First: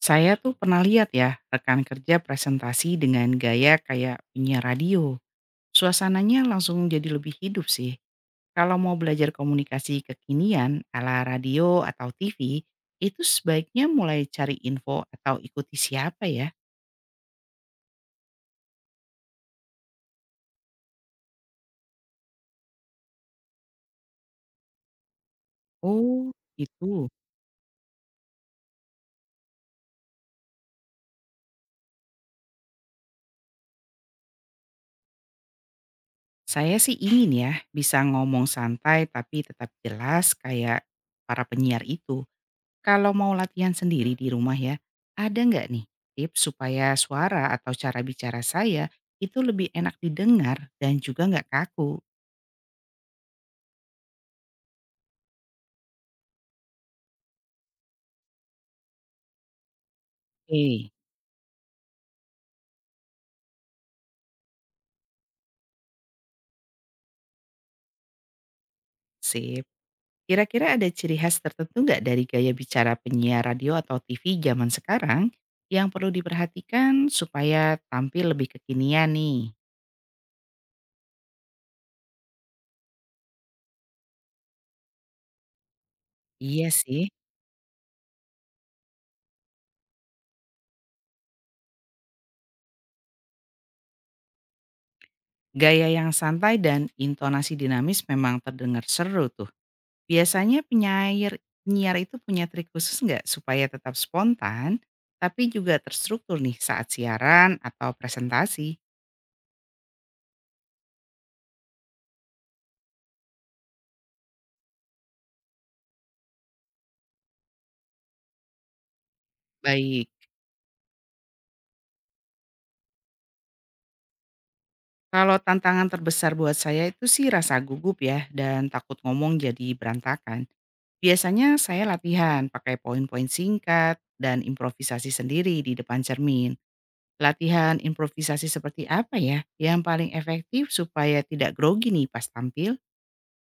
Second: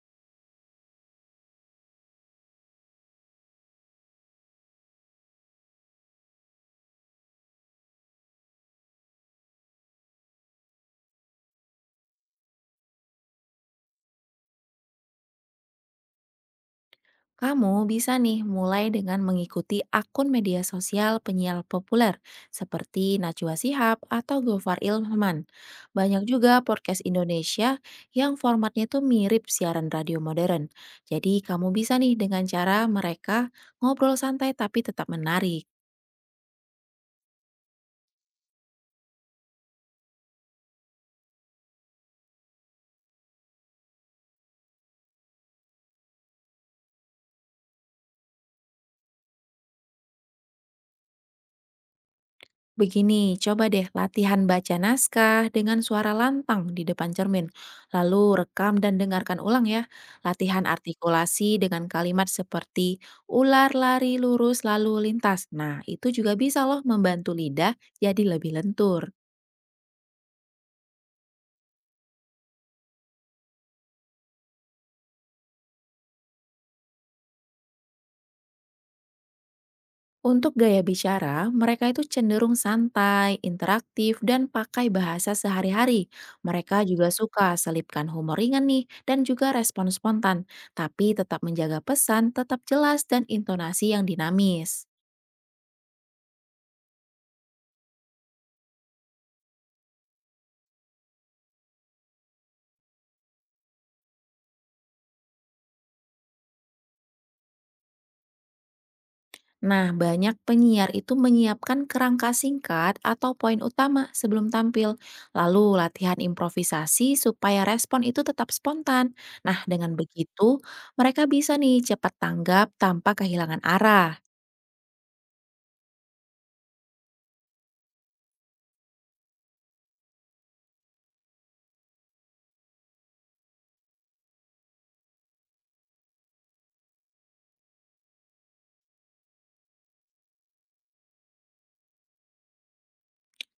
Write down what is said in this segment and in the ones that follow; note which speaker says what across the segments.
Speaker 1: Saya tuh pernah lihat ya, rekan kerja presentasi dengan gaya kayak punya radio. Suasananya langsung jadi lebih hidup sih. Kalau mau belajar komunikasi kekinian ala radio atau TV, itu sebaiknya mulai cari info atau ikuti siapa ya?
Speaker 2: Kamu bisa nih mulai dengan mengikuti akun media sosial penyiar populer seperti Najwa Shihab atau Gofar Ilman. Banyak
Speaker 1: Oh,
Speaker 2: juga podcast
Speaker 1: itu.
Speaker 2: Indonesia yang formatnya tuh mirip siaran radio modern. Jadi kamu bisa nih dengan cara mereka ngobrol santai tapi tetap menarik.
Speaker 1: Saya sih ingin ya bisa ngomong santai tapi tetap jelas kayak para penyiar itu. Kalau mau latihan sendiri di rumah ya, ada nggak nih tips supaya suara atau cara bicara saya itu lebih enak didengar dan juga nggak kaku?
Speaker 2: Begini, coba deh latihan baca naskah dengan suara lantang di depan cermin. Lalu rekam dan dengarkan ulang ya. Latihan
Speaker 1: Eh,
Speaker 2: artikulasi dengan kalimat seperti ular lari lurus lalu lintas. Nah, itu juga bisa loh membantu lidah jadi lebih lentur.
Speaker 1: sip. Kira-kira ada ciri khas tertentu nggak dari gaya bicara penyiar radio atau TV zaman sekarang yang perlu diperhatikan supaya tampil lebih kekinian nih?
Speaker 2: Untuk gaya bicara, mereka itu cenderung santai, interaktif, dan pakai bahasa sehari-hari.
Speaker 1: Iya
Speaker 2: Mereka
Speaker 1: sih,
Speaker 2: juga suka selipkan humor ringan nih, dan juga respon spontan, tapi tetap menjaga pesan, tetap jelas, dan intonasi yang dinamis.
Speaker 1: gaya yang santai dan intonasi dinamis memang terdengar seru tuh. Biasanya penyair penyiar itu punya trik khusus nggak supaya tetap spontan, tapi juga terstruktur nih saat siaran atau presentasi?
Speaker 2: Nah, banyak penyiar itu menyiapkan kerangka singkat atau poin utama sebelum tampil, lalu latihan improvisasi supaya respon itu tetap spontan. Nah, dengan
Speaker 1: Baik.
Speaker 2: begitu, mereka bisa nih cepat tanggap tanpa kehilangan arah.
Speaker 1: Kalau tantangan terbesar buat saya itu sih rasa gugup ya dan takut ngomong jadi berantakan. Biasanya saya latihan pakai poin-poin singkat dan improvisasi sendiri di depan cermin. Latihan improvisasi seperti apa ya yang paling efektif supaya tidak grogi nih pas tampil?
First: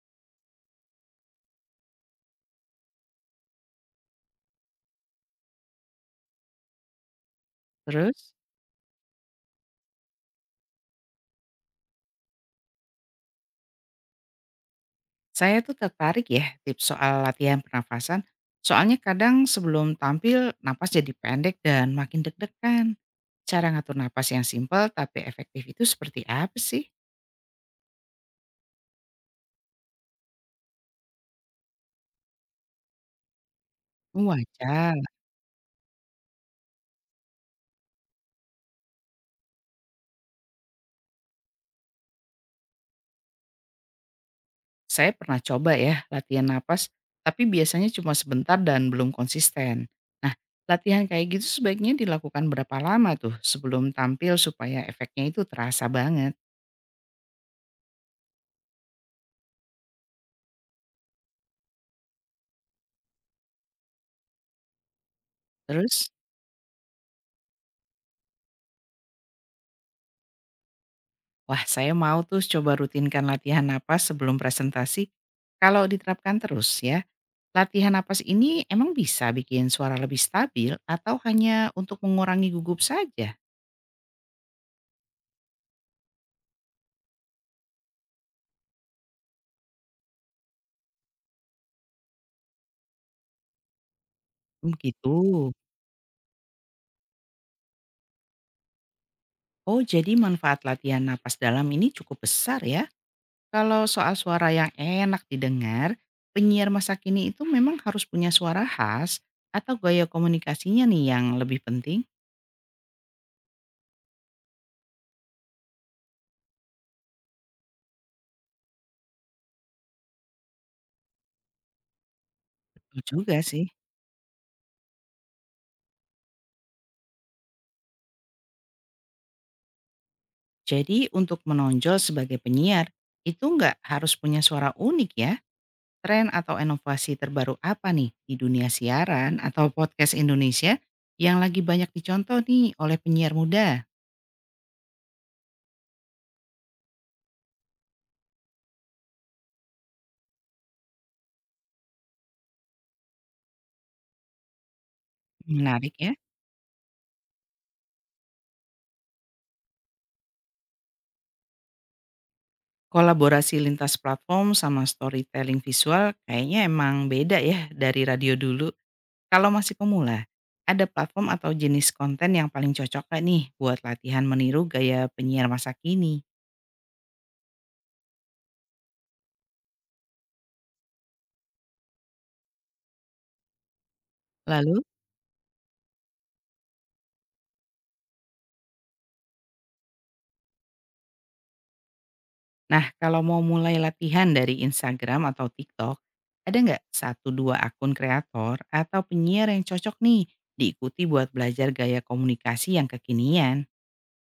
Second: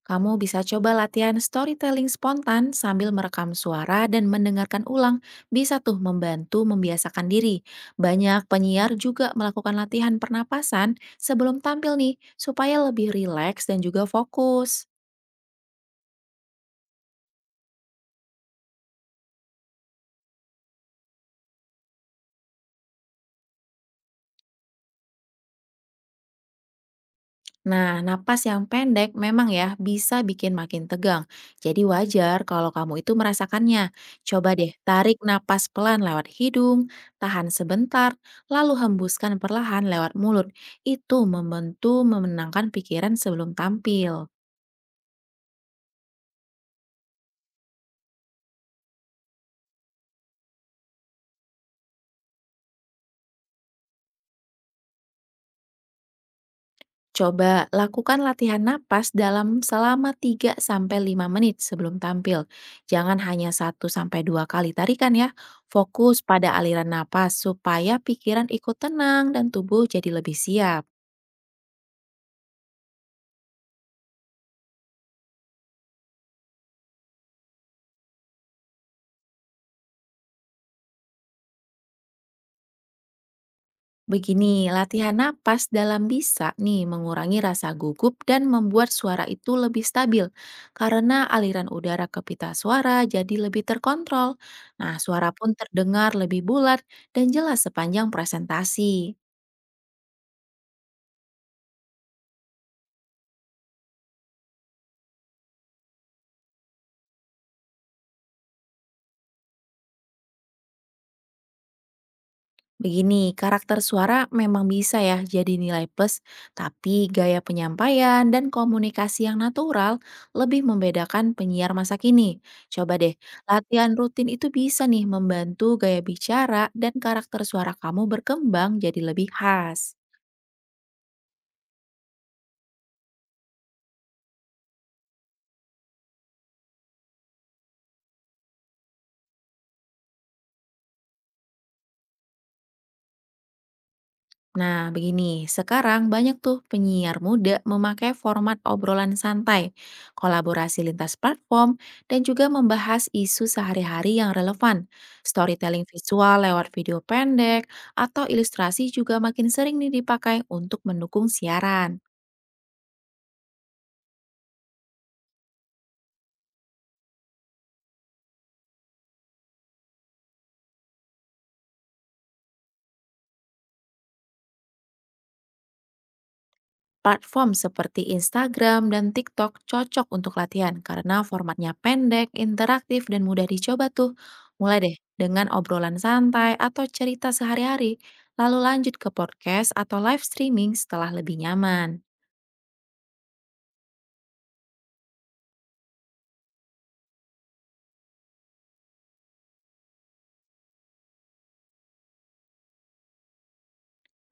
Speaker 2: Kamu bisa coba latihan storytelling spontan sambil merekam suara dan mendengarkan ulang. Bisa tuh membantu membiasakan diri.
Speaker 1: Terus?
Speaker 2: Banyak penyiar juga melakukan latihan pernapasan sebelum tampil nih, supaya lebih rileks dan juga fokus.
Speaker 1: Saya tuh tertarik ya tips soal latihan pernafasan. Soalnya kadang sebelum tampil napas jadi pendek dan makin deg-degan. Cara ngatur napas yang simpel tapi efektif itu seperti apa sih?
Speaker 2: Nah, napas yang pendek memang ya bisa bikin makin tegang. Jadi wajar kalau kamu itu merasakannya. Coba deh
Speaker 1: Wajar.
Speaker 2: tarik napas pelan lewat hidung, tahan sebentar, lalu hembuskan perlahan lewat mulut. Itu membantu memenangkan pikiran sebelum tampil.
Speaker 1: Saya pernah coba ya latihan napas, tapi biasanya cuma sebentar dan belum konsisten. Nah, latihan kayak gitu sebaiknya dilakukan berapa lama tuh sebelum tampil supaya efeknya itu terasa banget.
Speaker 2: Coba lakukan latihan napas dalam selama 3 sampai 5 menit sebelum tampil. Jangan hanya 1 sampai 2 kali tarikan ya.
Speaker 1: Terus.
Speaker 2: Fokus pada aliran napas supaya pikiran ikut tenang dan tubuh jadi lebih siap.
Speaker 1: Wah, saya mau tuh coba rutinkan latihan napas sebelum presentasi. Kalau diterapkan terus ya, latihan napas ini emang bisa bikin suara lebih stabil atau hanya untuk mengurangi gugup saja?
Speaker 2: Begini, latihan napas dalam bisa nih mengurangi rasa gugup dan membuat suara itu lebih stabil karena aliran udara ke pita suara jadi lebih terkontrol. Nah, suara
Speaker 1: Begitu.
Speaker 2: pun terdengar lebih bulat dan jelas sepanjang presentasi.
Speaker 1: Oh, jadi manfaat latihan napas dalam ini cukup besar ya. Kalau soal suara yang enak didengar, penyiar masa kini itu memang harus punya suara khas atau gaya komunikasinya nih yang lebih penting?
Speaker 2: Begini, karakter suara memang bisa ya jadi nilai plus, tapi gaya penyampaian dan komunikasi yang natural lebih membedakan penyiar masa kini. Coba
Speaker 1: Betul
Speaker 2: deh,
Speaker 1: juga sih.
Speaker 2: latihan rutin itu bisa nih membantu gaya bicara dan karakter suara kamu berkembang jadi lebih khas.
Speaker 1: Jadi untuk menonjol sebagai penyiar, itu nggak harus punya suara unik ya? Tren atau inovasi terbaru apa nih di dunia siaran atau podcast Indonesia yang lagi banyak dicontoh nih oleh penyiar muda?
Speaker 2: Nah, begini, sekarang banyak tuh penyiar muda memakai format obrolan santai, kolaborasi lintas platform, dan juga membahas isu sehari-hari yang relevan. Storytelling
Speaker 1: Menarik ya.
Speaker 2: visual lewat video pendek atau ilustrasi juga makin sering nih dipakai untuk mendukung siaran.
Speaker 1: Kolaborasi lintas platform sama storytelling visual kayaknya emang beda ya dari radio dulu. Kalau masih pemula, ada platform atau jenis konten yang paling cocok gak nih buat latihan meniru gaya penyiar masa kini?
Speaker 2: Platform seperti Instagram dan TikTok cocok untuk latihan karena formatnya pendek, interaktif, dan mudah dicoba tuh. Mulai
Speaker 1: Lalu.
Speaker 2: deh dengan obrolan santai atau cerita sehari-hari, lalu lanjut ke podcast atau live streaming setelah lebih nyaman.
Speaker 1: Nah, kalau mau mulai latihan dari Instagram atau TikTok, ada nggak satu dua akun kreator atau penyiar yang cocok nih diikuti buat belajar gaya komunikasi yang kekinian?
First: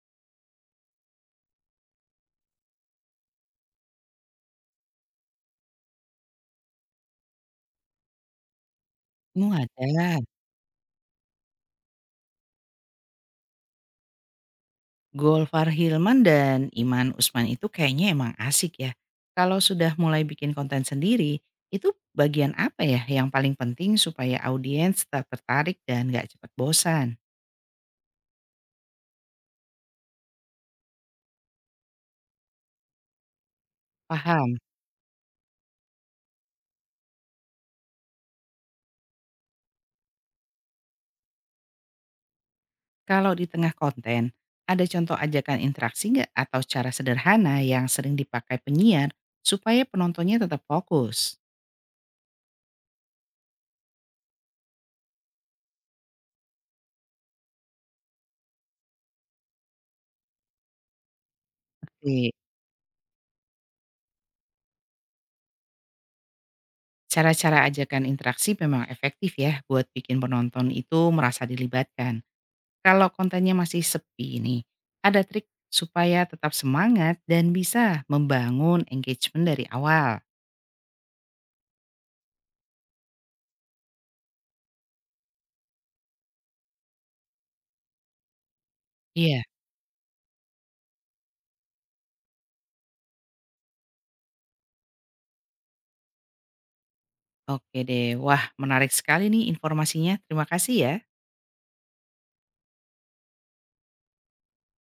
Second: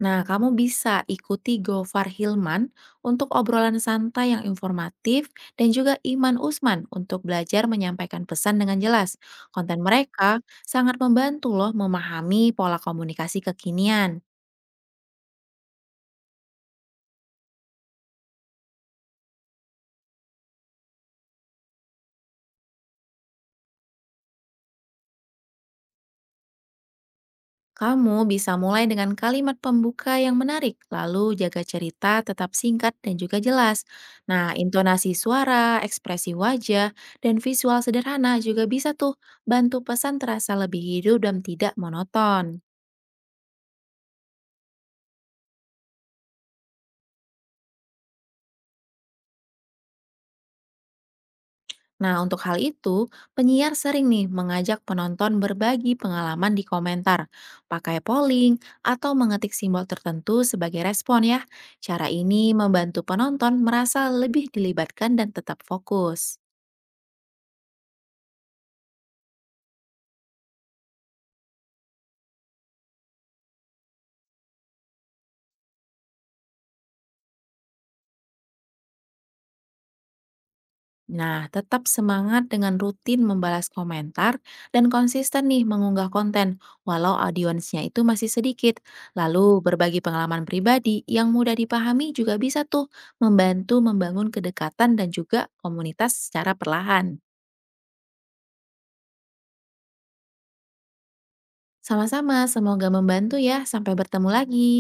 Speaker 2: Nah, kamu bisa ikuti Gofar Hilman untuk obrolan santai yang informatif dan juga Iman Usman untuk belajar menyampaikan pesan dengan jelas.
Speaker 1: Oh
Speaker 2: Konten
Speaker 1: ada.
Speaker 2: mereka sangat membantu loh memahami pola komunikasi kekinian.
Speaker 1: Golfar Hilman dan Iman Usman itu kayaknya emang asik ya. Kalau sudah mulai bikin konten sendiri, itu bagian apa ya yang paling penting supaya audiens tetap tertarik dan nggak cepat bosan?
Speaker 2: Kamu bisa mulai dengan kalimat pembuka yang menarik, lalu jaga cerita tetap singkat dan juga jelas. Nah,
Speaker 1: Paham?
Speaker 2: intonasi suara, ekspresi wajah, dan visual sederhana juga bisa tuh bantu pesan terasa lebih hidup dan tidak monoton.
Speaker 1: Kalau di tengah konten, ada contoh ajakan interaksi nggak atau cara sederhana yang sering dipakai penyiar supaya penontonnya tetap fokus?
Speaker 2: Nah, untuk hal itu, penyiar sering nih mengajak penonton berbagi pengalaman di komentar, pakai polling, atau mengetik simbol tertentu sebagai respon ya. Cara
Speaker 1: Oke,
Speaker 2: ini membantu penonton merasa lebih dilibatkan dan tetap fokus.
Speaker 1: cara-cara ajakan interaksi memang efektif ya buat bikin penonton itu merasa dilibatkan. Kalau kontennya masih sepi nih, ada trik supaya tetap semangat dan bisa membangun engagement dari awal.
Speaker 2: Nah, tetap semangat dengan rutin membalas komentar dan konsisten nih mengunggah konten, walau audiensnya itu masih sedikit.
Speaker 1: Iya,
Speaker 2: Lalu, berbagi pengalaman pribadi yang mudah dipahami juga bisa tuh membantu membangun kedekatan dan juga komunitas secara perlahan.
Speaker 1: oke deh. Wah, menarik sekali nih informasinya. Terima kasih ya.
Speaker 2: Sama-sama, semoga membantu ya. Sampai bertemu lagi.